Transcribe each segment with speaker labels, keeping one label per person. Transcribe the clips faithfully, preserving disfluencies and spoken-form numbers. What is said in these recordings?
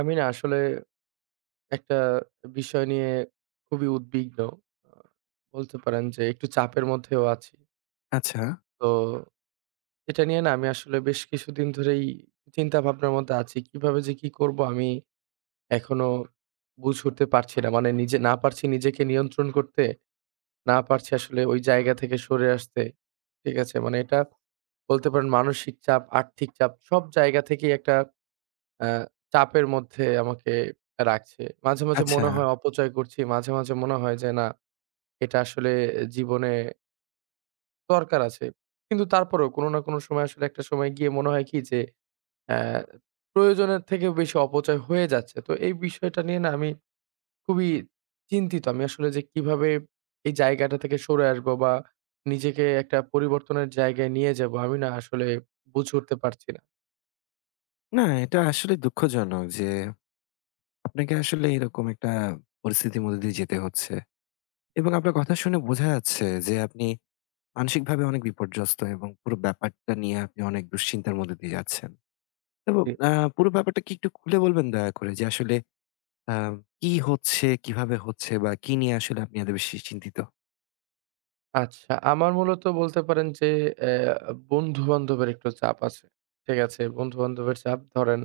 Speaker 1: আমি না আসলে একটা বিষয় নিয়ে খুবই উদ্বিগ্ন। আ বলতে পারেন যে একটু চাপের মধ্যেও আছি।
Speaker 2: আচ্ছা,
Speaker 1: তো এটা নিয়ে না আমি আসলে বেশ কিছুদিন ধরেই চিন্তা ভাবনার মধ্যে আছি। কিভাবে যে কি করব আমি এখনো বুঝে উঠতে পারছি না। মানে নিজে না পারছি নিজেকে নিয়ন্ত্রণ করতে, না পারছি আসলে ওই জায়গা থেকে সরে আসতে। ঠিক আছে? মানে এটা বলতে পারেন মানসিক চাপ, আর্থিক চাপ সব জায়গা থেকেই একটা অ্যা চাপের মধ্যে আমাকে রাখছে। মাঝে, মাঝে
Speaker 2: আচ্ছা।
Speaker 1: মনে হয় অপচয় করছি। মাঝে, মাঝে মনে হয় যে, না এটা আসলে জীবনে দরকার আছে। কিন্তু তারপরেও কোনো না কোনো সময় আসলে একটা সময় গিয়ে মনে হয় কি যে, অ্যা প্রয়োজনের থেকেও বেশি অপচয় হয়ে যাচ্ছে। তো এই বিষয়টা নিয়ে না আমি খুবই চিন্তিত। আমি আসলে যে কিভাবে এই জায়গাটা থেকে সরে আসবো বা নিজেকে একটা পরিবর্তনের জায়গায় নিয়ে যাবো আমি না আসলে বুঝে উঠতে পারছি না।
Speaker 2: না, এটা আসলে দুঃখজনক যে আপনাকে আসলে এরকম একটা পরিস্থিতির মধ্যে দিয়ে যেতে হচ্ছে। এবং আপনার কথা শুনে বোঝা যাচ্ছে যে আপনি মানসিকভাবে অনেক বিপর্যস্ত এবং পুরো ব্যাপারটা নিয়ে আপনি অনেক দুশ্চিন্তার মধ্যে দিয়ে যাচ্ছেন। এবং আ পুরো ব্যাপারটা কি একটু খুলে বলবেন দয়া করে যে আসলে আ কি হচ্ছে, কিভাবে হচ্ছে বা কি নিয়ে আসলে আপনি এত বেশি চিন্তিত?
Speaker 1: আচ্ছা, আমার মূলত বলতে পারেন যে অ্যা বন্ধু-বান্ধবের একটু চাপ আছে। ঠিক আছে? বন্ধু-বান্ধবের চাপ ধরেন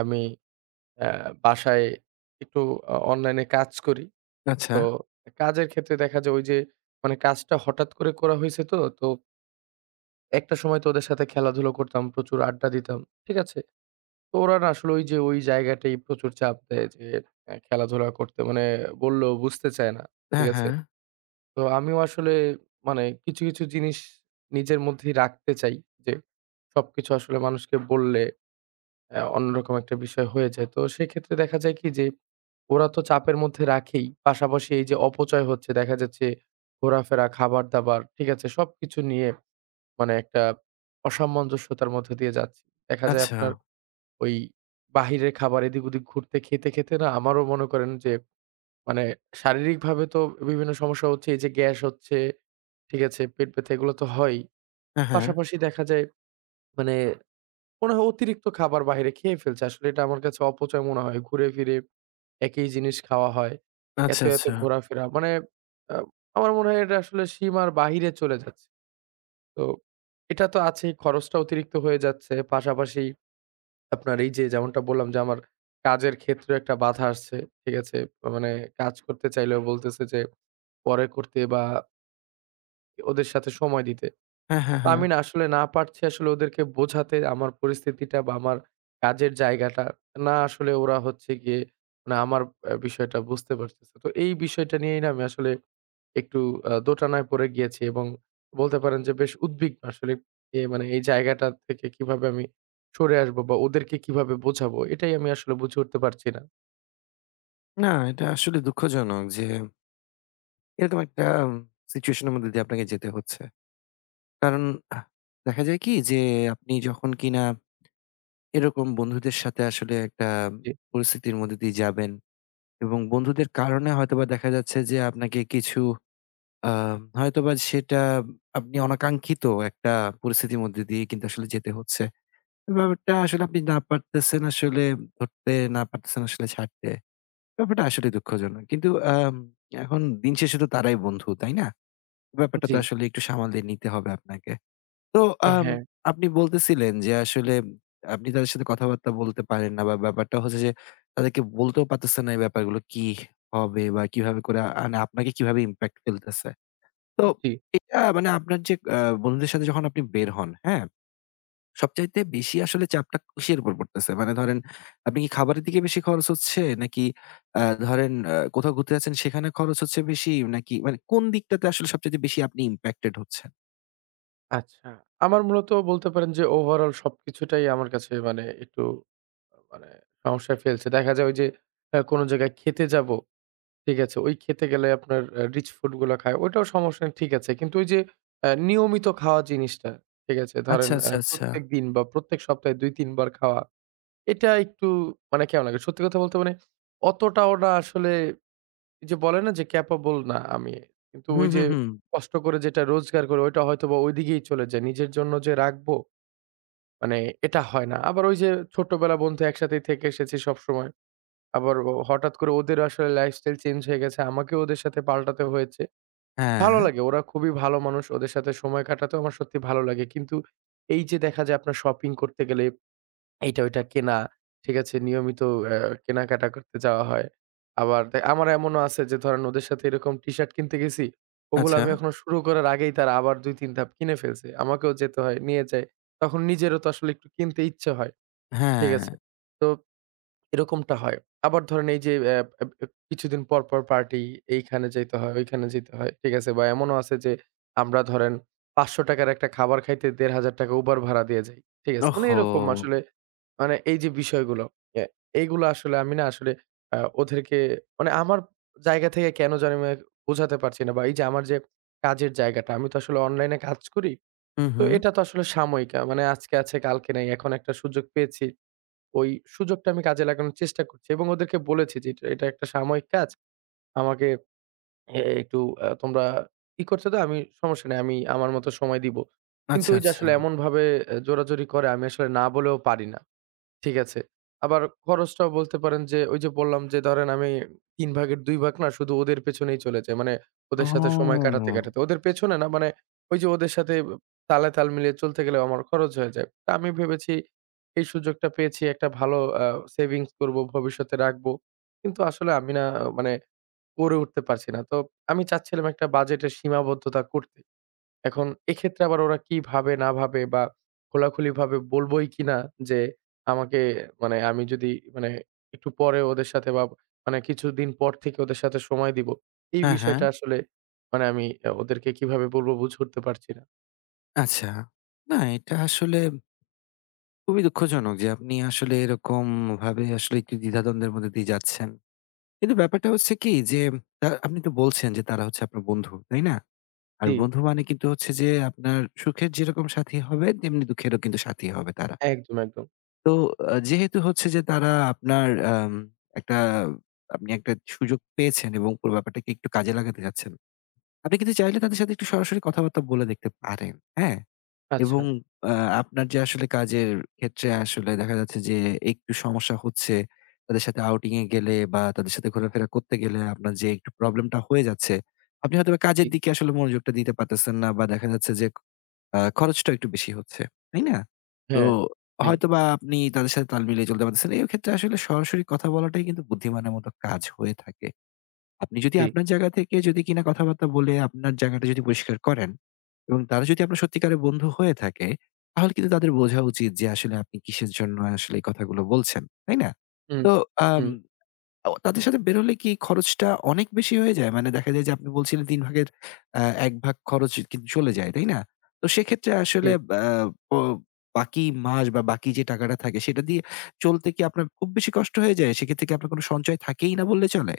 Speaker 1: আমি অ্যা বাসায় একটু অ অনলাইনে কাজ করি।
Speaker 2: আচ্ছা।
Speaker 1: তো কাজের ক্ষেত্রে দেখা যায় ওই যে মানে কাজটা হঠাৎ করে করা হইছে তো, তো একটা সময় তো ওদের সাথে খেলাধুলা করতাম, প্রচুর আড্ডা দিতাম। ঠিক আছে? তো ওরা না আসলে ওই যে ওই জায়গাটাই প্রচুর চাপ দেয় যে অ্যা খেলাধুলা করতে মানে বললেও বুঝতে চায় না। ঠিক
Speaker 2: হ্যাঁ,
Speaker 1: আছে?
Speaker 2: হ্যাঁ।
Speaker 1: তো আমিও আসলে মানে কিছু, কিছু জিনিস নিজের মধ্যেই রাখতে চাই যে, সবকিছু আসলে মানুষকে বললে অ্যা অন্যরকম একটা বিষয় হয়ে যায়। তো সেক্ষেত্রে দেখা যায় কি যে, ওরা তো চাপের মধ্যে রাখেই। পাশাপাশি এই যে অপচয় হচ্ছে দেখা যাচ্ছে ঘোরাফেরা, খাবার-দাবার, ঠিক আছে? সবকিছু নিয়ে মানে একটা অসামঞ্জস্যতার মধ্যে দিয়ে যাচ্ছি। দেখা যায়
Speaker 2: আচ্ছা।
Speaker 1: আপনার ওই বাহিরের খাবার এদিক-ওদিক ঘুরতে খেতে, খেতে না আমারও মনে করেন যে মানে শারীরিকভাবে তো বিভিন্ন সমস্যা হচ্ছে। এই যে গ্যাস হচ্ছে, ঠিক আছে? পেট ব্যথা এগুলো তো হয়ই।
Speaker 2: হ্যাঁ, হ্যাঁ।
Speaker 1: পাশাপাশি দেখা যায় মানে মনে হয় অতিরিক্ত খাবার বাইরে খেয়ে ফেলছে। আসলে এটা আমার কাছে অপচয় মনে হয়। ঘুরে ফিরে একই জিনিস খাওয়া হয়। এত,
Speaker 2: আচ্ছা,
Speaker 1: এত
Speaker 2: আচ্ছা।
Speaker 1: ঘোরাফেরা। মানে আ আমার মনে হয় এটা আসলে সীমার বাহিরে চলে যাচ্ছে। তো এটা তো আছেই খরচটা অতিরিক্ত হয়ে যাচ্ছে। পাশাপাশি আপনার এই যে যেমনটা বললাম যে আমার কাজের ক্ষেত্রে একটা বাধা আসছে। ঠিক আছে? মানে কাজ করতে চাইলেও বলতেছে যে পরে করতে বা ওদের সাথে সময় দিতে।
Speaker 2: হ্যাঁ, হ্যাঁ,
Speaker 1: তো
Speaker 2: হ্যাঁ।
Speaker 1: আমি না আসলে না পারছি আসলে ওদেরকে বোঝাতে আমার পরিস্থিতিটা বা আমার কাজের জায়গাটা। না আসলে ওরা হচ্ছে গিয়ে মানে আমার আ বিষয়টা বুঝতে পারতেছে। তো এই বিষয়টা নিয়েই না আমি আসলে একটু আ দোটানায় পড়ে গিয়েছি এবং বলতে পারেন যে বেশ উদ্বিগ্ন আসলে এ মানে এই জায়গাটা থেকে কিভাবে আমি সরে আসবো বা ওদেরকে কিভাবে বোঝাবো এটাই আমি আসলে বুঝে উঠতে পারছি না।
Speaker 2: না, এটা আসলে দুঃখজনক যে এরকম একটা উম সিচুয়েশন এর মধ্যে দিয়ে আপনাকে যেতে হচ্ছে। কারণ আহ দেখা যায় কি যে আপনি যখন কিনা এরকম বন্ধুদের সাথে আসলে একটা
Speaker 1: জি,
Speaker 2: পরিস্থিতির মধ্যে দিয়ে যাবেন এবং বন্ধুদের কারণে হয়তোবা দেখা যাচ্ছে যে আপনাকে কিছু আ হয়তোবা সেটা আপনি অনাকাঙ্ক্ষিত একটা পরিস্থিতির মধ্যে দিয়ে কিন্তু আসলে যেতে হচ্ছে। এই ব্যাপারটা আসলে আপনি না পারতেছেন আসলে ধরতে, না পারতেছেন আসলে ছাড়তে। ব্যাপারটা আসলে দুঃখজনক। কিন্তু আম এখন দিন শেষে তো তারাই বন্ধু, তাই না? ব্যাপারটা তো
Speaker 1: জি।
Speaker 2: আসলে একটু সামাল দিয়ে নিতে হবে আপনাকে। তো আম
Speaker 1: হ্যাঁ,
Speaker 2: আপনি বলতেছিলেন যে আসলে আপনি তাদের সাথে কথাবার্তা বলতে পারেন না বা ব্যাপারটা হচ্ছে যে তাদেরকে বলতেও পারতেছেন না এই ব্যাপারগুলো কি হবে বা কিভাবে করে আ মানে আপনাকে কিভাবে ইমপ্যাক্ট ফেলতেছে। তো
Speaker 1: জি।
Speaker 2: এটা মানে আপনার যে আ বন্ধুদের সাথে যখন আপনি বের হন, হ্যাঁ? সবচাইতে বেশি আসলে চাপটা কিসের উপর পড়তেছে? মানে ধরেন আপনি কি খাবারের দিকে বেশি খরচ হচ্ছে? নাকি আ ধরেন আ কোথাও ঘুরতে যাচ্ছেন সেখানে খরচ হচ্ছে বেশি? নাকি মানে কোন দিকটাতে আসলে সবচাইতে বেশি আপনি ইমপ্যাক্টেড হচ্ছেন?
Speaker 1: আচ্ছা। আমার মূলত বলতে পারেন যে ওভারঅল সবকিছুটাই আমার কাছে মানে একটু মানে সমস্যায় ফেলছে। দেখা যায় ওই যে আ কোনো জায়গায় খেতে যাবো ঠিক আছে। ওই খেতে গেলে আপনার অ্যা রিচ ফুড গুলা খায়। ওইটাও সমস্যা নেই ঠিক আছে। কিন্তু ওই যে অ্যা নিয়মিত খাওয়া জিনিসটা, ঠিক আছে?
Speaker 2: আচ্ছা,
Speaker 1: ধরেন অ্যা
Speaker 2: আচ্ছা, আচ্ছা।
Speaker 1: প্রত্যেকদিন বা প্রত্যেক সপ্তাহে দুই তিন বার খাওয়া। এটা একটু মানে কেমন লাগে? সত্যি কথা বলতে মানে অতটাও না আসলে এই যে বলে না যে ক্যাপাবল না আমি। কিন্তু
Speaker 2: হুম,
Speaker 1: ওই যে
Speaker 2: হুম, হুম।
Speaker 1: কষ্ট করে যেটা রোজগার করি ওইটা হয়তোবা ওইদিকেই চলে যায়। নিজের জন্য যে রাখবো মানে এটা হয় না। আবার ওই যে ছোটবেলা বন্ধু একসাথেই থেকে এসেছি সবসময়। আবার ও হঠাৎ করে ওদের আসলে লাইফস্টাইল চেঞ্জ হয়ে গেছে। আমাকেও ওদের সাথে পাল্টাতে হয়েছে।
Speaker 2: হ্যাঁ,
Speaker 1: ভালো লাগে। ওরা খুবই ভালো মানুষ। ওদের সাথে সময় কাটাতেও আমার সত্যি ভালো লাগে। কিন্তু এই যে দেখা যায় আপনার শপিং করতে গেলে এইটা ওইটা কেনা, ঠিক আছে? নিয়মিত অ্যা কেনাকাটা করতে যাওয়া হয়। আবার দে আমার এমনও আছে যে ধরেন ওদের সাথে এরকম টি-শার্ট কিনতে গেছি। ওগুলো
Speaker 2: আচ্ছা।
Speaker 1: আমি এখনো শুরু করার আগেই তারা আবার দুই তিন ধাপ কিনে ফেলছে। আমাকেও যেতে হয়, নিয়ে যাই। তখন নিজেরও তো আসলে একটু কিনতে ইচ্ছে হয়। ঠিক
Speaker 2: হ্যাঁ।
Speaker 1: আছে? তো এরকমটা হয়। আবার ধরেন এই যে অ্যা অ্যা কিছুদিন পর, পর পার্টি এইখানে যাইতে হয়, ওইখানে যেতে হয়। ঠিক আছে? বা এমনও আছে যে আমরা ধরেন ৳পাঁচশ র একটা খাবার খাইতে ৳পনেরশ উবার ভাড়া দিয়ে যাই। ঠিক আছে? মানে
Speaker 2: ওহহো!
Speaker 1: এরকম আসলে মানে এই যে বিষয়গুলো, এ এইগুলো আসলে আমি না আসলে আ ওদেরকে মানে আমার জায়গা থেকে কেন জানি না বোঝাতে পারছি না বা এই যে আমার যে কাজের জায়গাটা, আমি তো আসলে অনলাইনে কাজ করি।
Speaker 2: হুম,
Speaker 1: তো
Speaker 2: হুম।
Speaker 1: এটা তো আসলে সাময়িক। আ মানে আজকে আছে কালকে নাই। এখন একটা সুযোগ পেয়েছি। ওই সুযোগটা আমি কাজে লাগানোর চেষ্টা করছি এবং ওদেরকে বলেছি যে, "এটা এটা একটা সাময়িক কাজ। আমাকে এ একটু আ তোমরা ই করছো তো আমি সমস্যা নেই। আমি আমার মতো সময় দিব।" কিন্তু
Speaker 2: আচ্ছা,
Speaker 1: ওই যে
Speaker 2: আচ্ছা।
Speaker 1: আসলে এমনভাবে এ জোরাজুরি করে আমি আসলে না বলেও পারি না। ঠিক আছে। আবার খরচটাও বলতে পারেন যে, ওই যে বললাম যে ধরেন আমি তিন ভাগের দুই ভাগ না শুধু ওদের পেছনেই চলে যাই। মানে ওদের সাথে সময়
Speaker 2: ও!
Speaker 1: কাটাতে, কাটাতে। ওদের পেছনে না মানে ওই যে ওদের সাথে তালে তাল মিলিয়ে চলতে গেলেও আমার খরচ হয়ে যায়। তা আমি ভেবেছি এই সুযোগটা পেয়েছি একটা ভালো আ সেভিংস করবো, ভবিষ্যতে রাখবো। কিন্তু আসলে আমি না মানে করে উঠতে পারছি না। তো আমি চাচ্ছিলাম একটা বাজেটের সীমাবদ্ধতা করতে। এখন এক্ষেত্রে আবার ওরা কি ভাবে না ভাবে বা খোলাখুলিভাবে বলবোই কিনা যে আমাকে মানে আমি যদি মানে একটু পরে ওদের সাথে বা মানে কিছুদিন পর থেকে ওদের সাথে সময় দিব। এই
Speaker 2: হ্যাঁ, হ্যাঁ।
Speaker 1: বিষয়টা আসলে মানে আমি আ ওদেরকে কিভাবে বলবো বুঝে উঠতে পারছি না।
Speaker 2: আচ্ছা। না, এটা আসলে খুবই দুঃখজনক যে আপনি আসলে এরকমভাবে আসলে একটু দ্বিধাদ্বন্দ্বের মধ্যে দিয়ে যাচ্ছেন। কিন্তু ব্যাপারটা হচ্ছে কি যে আ আপনি তো বলছেন যে তারা হচ্ছে আপনার বন্ধু, তাই না? আর
Speaker 1: জি,
Speaker 2: বন্ধু মানে কিন্তু হচ্ছে যে আপনার সুখের যেরকম সাথী হবে তেমনি দুঃখেরও কিন্তু সাথী হবে তারা।
Speaker 1: একদম, একদম।
Speaker 2: তো আ যেহেতু হচ্ছে যে তারা আপনার আম একটা আপনি একটা সুযোগ পেয়েছেন এবং পুরো ব্যাপারটাকে একটু কাজে লাগাতে চাচ্ছেন। আপনি কিন্তু চাইলে তাদের সাথে একটু সরাসরি কথাবার্তা বলে দেখতে পারেন। হ্যাঁ? এবং
Speaker 1: আচ্ছা,
Speaker 2: আ আপনার যে আসলে কাজের ক্ষেত্রে আসলে দেখা যাচ্ছে যে একটু সমস্যা হচ্ছে। তাদের সাথে আউটিং এ গেলে বা তাদের সাথে ঘোরাফেরা করতে গেলে আপনার যে একটু প্রবলেমটা হয়ে যাচ্ছে। আপনি হয়তোবা
Speaker 1: জি,
Speaker 2: কাজের দিকে আসলে মনোযোগটা দিতে পারতেছেন না বা দেখা যাচ্ছে যে আ খরচটাও একটু বেশি হচ্ছে। তাই না? তো
Speaker 1: হ্যাঁ, জি,
Speaker 2: হয়তোবা আপনি তাদের সাথে তাল মিলিয়ে চলতে পারতেছেন। এই ক্ষেত্রে আসলে সরাসরি কথা বলাটাই কিন্তু বুদ্ধিমানের মতো কাজ হয়ে থাকে। আপনি যদি
Speaker 1: জি,
Speaker 2: আপনার জায়গা থেকে যদি কিনা কথাবার্তা বলে আপনার জায়গাটা যদি পরিষ্কার করেন এবং তারা যদি আপনার সত্যিকারের বন্ধু হয়ে থাকে, তাহলে কিন্তু তাদের বোঝা উচিত যে আসলে আপনি কিসের জন্য আসলে এই কথাগুলো বলছেন। তাই না?
Speaker 1: হুম,
Speaker 2: তো আম
Speaker 1: হুম,
Speaker 2: আ তাদের সাথে বের হলে কি খরচটা অনেক বেশি হয়ে যায়? মানে দেখা যায় যে আপনি বলছিলেন তিন ভাগের আ এক ভাগ খরচ কিন্তু চলে যায়, তাই না? তো সেক্ষেত্রে
Speaker 1: জি।
Speaker 2: আসলে আ প বাকি মাস বা বাকি যে টাকাটা থাকে সেটা দিয়ে চলতে কি আপনার খুব বেশি কষ্ট হয়ে যায়? সেক্ষেত্রে কি আপনার কোনো সঞ্চয় থাকেই না বললে চলে?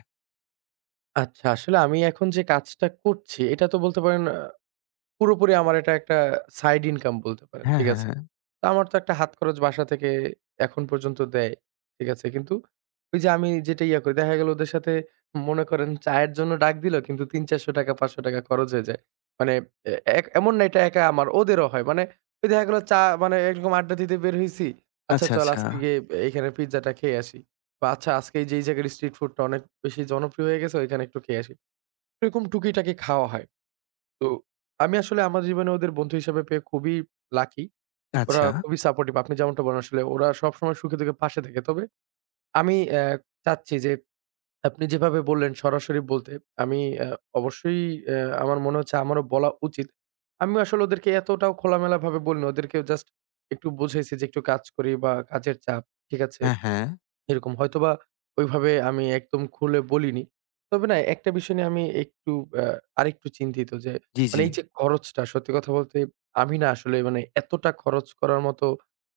Speaker 1: আচ্ছা, আসলে আমি এখন যে কাজটা করছি এটা তো বলতে পারেন আ পুরোপুরি আমার এটা একটা সাইড ইনকাম বলতে পারেন।
Speaker 2: হ্যাঁ,
Speaker 1: ঠিক
Speaker 2: হ্যাঁ,
Speaker 1: আছে?
Speaker 2: হ্যাঁ।
Speaker 1: তো আমার তো একটা হাত খরচ বাসা থেকে এখন পর্যন্ত দেয়। ঠিক আছে? কিন্তু ওই যে আমি যেটা ইয়া করি দেখা গেল ওদের সাথে মনে করেন চায়ের জন্য ডাক দিল কিন্তু ৳তিনশ-৳চারশ ৳পাঁচশ খরচ হয়ে যায়। মানে এ এক এমন না এটা একা আমার ওদেরও হয়। মানে ওই দেখা গেল চা মানে এরকম আড্ডা দিতে বের হইছি। আচ্ছা
Speaker 2: আচ্ছা,
Speaker 1: চল
Speaker 2: আচ্ছা,
Speaker 1: আজকে গিয়ে এখানে পিজ্জাটা খেয়ে আসি। বা আচ্ছা আজকে এই যে এই জায়গার স্ট্রিট ফুডটা অনেক বেশি জনপ্রিয় হয়ে গেছে ওইখানে একটু খেয়ে আসি। এরকম টুকিটাকি খাওয়া হয়। তো আমি আসলে আমার জীবনে ওদের বন্ধু হিসেবে পেয়ে খুবই লাকি। ওরা
Speaker 2: আচ্ছা।
Speaker 1: খুবই সাপোর্টিভ। আপনি যেমনটা বলেন আসলে ওরা সবসময় সুখে-দুঃখে পাশে থাকে। তবে আমি অ্যা চাচ্ছি যে আপনি যেভাবে বললেন সরাসরি বলতে, আমি অ্যা অবশ্যই অ্যা আমার মনে হচ্ছে আমারও বলা উচিত। আমিও আসলে ওদেরকে এতটাও খোলামেলাভাবে বলিনি। ওদেরকে জাস্ট একটু বুঝাইছি যে একটু কাজ করি বা কাজের চাপ। ঠিক আছে?
Speaker 2: হ্যাঁ, হ্যাঁ।
Speaker 1: এরকম হয়তোবা ওইভাবে আমি একদম খুলে বলিনি। তবে না একটা বিষয় নিয়ে আমি একটু আ আরেকটু চিন্তিত যে
Speaker 2: জি,
Speaker 1: মানে
Speaker 2: জি।
Speaker 1: এই যে খরচটা সত্যি কথা বলতে আমি না আসলে মানে এতটা খরচ করার মতো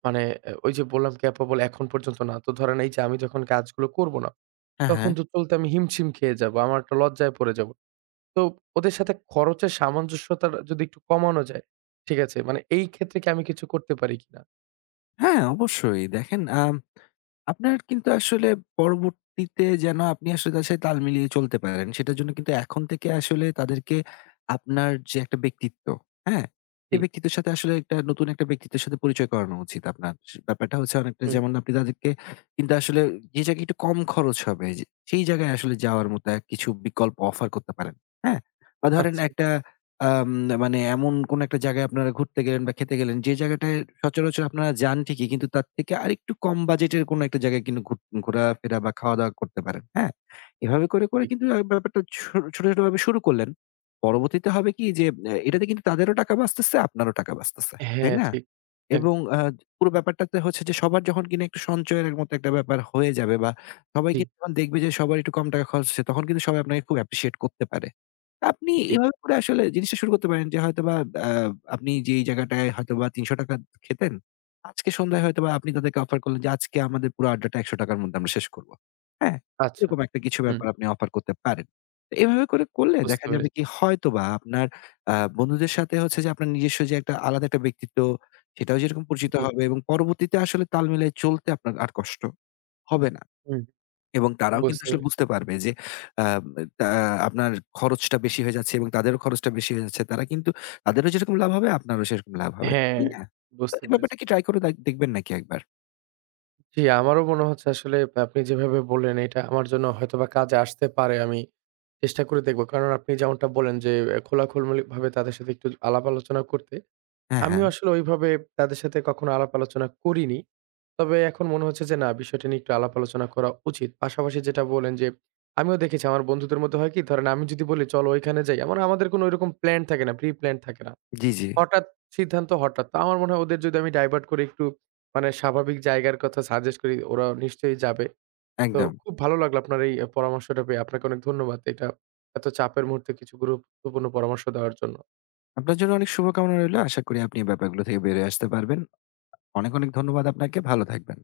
Speaker 1: মানে এ ওই যে বললাম ক্যাপেবল এখন পর্যন্ত না। তো ধরেন এই যে আমি যখন কাজগুলো করব না,
Speaker 2: হ্যাঁ, হ্যাঁ।
Speaker 1: তখন তো চলতে আমি হিমশিম খেয়ে যাবো। আমার একটা লজ্জায় পড়ে যাবো। তো ওদের সাথে খরচের সামঞ্জস্যতা যদি একটু কমানো যায়, ঠিক আছে? মানে এই ক্ষেত্রে কি আমি কিছু করতে পারি কিনা?
Speaker 2: হ্যাঁ, অবশ্যই। দেখেন, আম আপনার কিন্তু আসলে পরবর্তীতে যেন আপনি আসলে তাদের সাথে তাল মিলিয়ে চলতে পারেন, সেটার জন্য কিন্তু এখন থেকে আসলে তাদেরকে আপনার যে একটা ব্যক্তিত্ব, হ্যাঁ?
Speaker 1: জি,
Speaker 2: সেই ব্যক্তিত্বের সাথে আসলে একটা নতুন একটা ব্যক্তিত্বের সাথে পরিচয় করানো উচিত আপনার। স ব্যাপারটা হচ্ছে অনেকটা
Speaker 1: হুম,
Speaker 2: যেমন আপনি তাদেরকে কিন্তু আসলে যে জায়গায় একটু কম খরচ হবে যে সেই জায়গায় আসলে যাওয়ার মতো এক কিছু বিকল্প অফার করতে পারেন, হ্যাঁ? বা ধরেন
Speaker 1: আচ্ছা।
Speaker 2: একটা আম মানে এমন কোনো একটা জায়গায় আপনারা ঘুরতে গেলেন বা খেতে গেলেন, যে জায়গাটায় সচরাচর আপনারা যান ঠিকই কিন্তু তার থেকে আরেকটু কম বাজেটের কোনো একটা জায়গায় কিন্তু ঘুর ঘোরাফেরা বা খাওয়া-দাওয়া করতে পারেন, হ্যাঁ? এভাবে করে, করে
Speaker 1: জি।
Speaker 2: কিন্তু আ ব্যাপারটা ছো ছোট, ছোটভাবে শুরু করলেন। পরবর্তীতে হবে কি যে, এ এটাতে কিন্তু তাদেরও টাকা বাঁচতেছে, আপনারও টাকা বাঁচতেছে। তাই
Speaker 1: হ্যাঁ,
Speaker 2: না?
Speaker 1: ঠিক। এক
Speaker 2: এবং আ পুরো ব্যাপারটাতে হচ্ছে যে সবার যখন কিনা একটু সঞ্চয়ের মতো একটা ব্যাপার হয়ে যাবে বা সবাই
Speaker 1: জি।
Speaker 2: কিন্তু যখন দেখবে যে সবার একটু কম টাকা খরচ হচ্ছে, তখন কিন্তু সবাই আপনাকে খুব অ্যাপ্রিশিয়েট করতে পারে। আপনি
Speaker 1: জি
Speaker 2: এভাবে করে আসলে জিনিসটা শুরু করতে পারেন যে হয়তোবা আ আপনি যেই জায়গাটায় হয়তোবা ৳তিনশো খেতেন, আজকে সন্ধ্যায় হয়তোবা আপনি তাদেরকে অফার করলেন যে, "আজকে আমাদের পুরো আড্ডাটা ৳একশো র মধ্যে আমরা শেষ করব।" হ্যাঁ?
Speaker 1: আচ্ছা।
Speaker 2: এরকম একটা কিছু
Speaker 1: হুম,
Speaker 2: ব্যাপার আপনি অফার করতে পারেন। তো এভাবে করে করলে দেখা
Speaker 1: বুঝতে
Speaker 2: যাবে
Speaker 1: পেরেছি।
Speaker 2: কি হয়তোবা আপনার আ বন্ধুদের সাথে হচ্ছে যে আপনার নিজস্ব যে একটা আলাদা একটা ব্যক্তিত্ব সেটাও যেরকম পরিচিত
Speaker 1: জি,
Speaker 2: হবে এবং পরবর্তীতে আসলে তাল মিলায়ে চলতে আপনার আর কষ্ট হবে না।
Speaker 1: হুম,
Speaker 2: এবং তারাও কিন্তু
Speaker 1: বুঝতে
Speaker 2: আসলে
Speaker 1: পেরেছি।
Speaker 2: বুঝতে পারবে যে আ তা আপনার খরচটা বেশি হয়ে যাচ্ছে এবং তাদেরও খরচটা বেশি হয়ে যাচ্ছে। তারা কিন্তু তাদেরও যেরকম লাভ হবে আপনারও সেরকম লাভ হবে।
Speaker 1: হ্যাঁ,
Speaker 2: তাই না? তো
Speaker 1: বুঝতে
Speaker 2: এই ব্যাপারটা
Speaker 1: পেরেছি।
Speaker 2: কি ট্রাই করে দেখ দেখবেন নাকি একবার?
Speaker 1: জি, আমারও মনে হচ্ছে আসলে আপনি যেভাবে বললেন এটা আমার জন্য হয়তোবা কাজে আসতে পারে। আমি চেষ্টা করে দেখব। কারণ আপনি যেমনটা বললেন যে অ্যা খোলাখুলমুলিভাবে তাদের সাথে একটু আলাপ আলোচনা করতে।
Speaker 2: হ্যাঁ, হ্যাঁ।
Speaker 1: আমিও আসলে ওইভাবে তাদের সাথে কখনো আলাপ আলোচনা করিনি। তবে এখন মনে হচ্ছে যে না বিষয়টা নিয়ে একটু আলাপ আলোচনা করা উচিত। পাশাপাশি যেটা বললেন যে আমিও দেখেছি আমার বন্ধুদের মধ্যে হয় কি ধরেন আমি যদি বলি চলো ওইখানে যাই। আমার আমাদের কোনো ওইরকম প্ল্যান থাকে না, প্রি প্ল্যান থাকে না।
Speaker 2: জি, জি।
Speaker 1: হঠাৎ সিদ্ধান্ত হঠাৎ। তো আমার মনে হয় ওদের যদি আমি ডাইভার্ট করে একটু মানে স্বাভাবিক জায়গার কথা সাজেস্ট করি, ওরা নিশ্চয়ই যাবে। তো
Speaker 2: একদম।
Speaker 1: খুব ভালো লাগলো আপনার এই পরামর্শটা পেয়ে। আপনাকে অনেক ধন্যবাদ। এটা এত চাপের মুহূর্তে কিছু গুরুত্বপূর্ণ পরামর্শ দেওয়ার জন্য।
Speaker 2: আপনার জন্য অনেক শুভকামনা রইলো। আশা করি আপনি এই ব্যাপারগুলো থেকে বেরিয়ে আসতে পারবেন। অনেক, অনেক ধন্যবাদ আপনাকে। ভালো থাকবেন।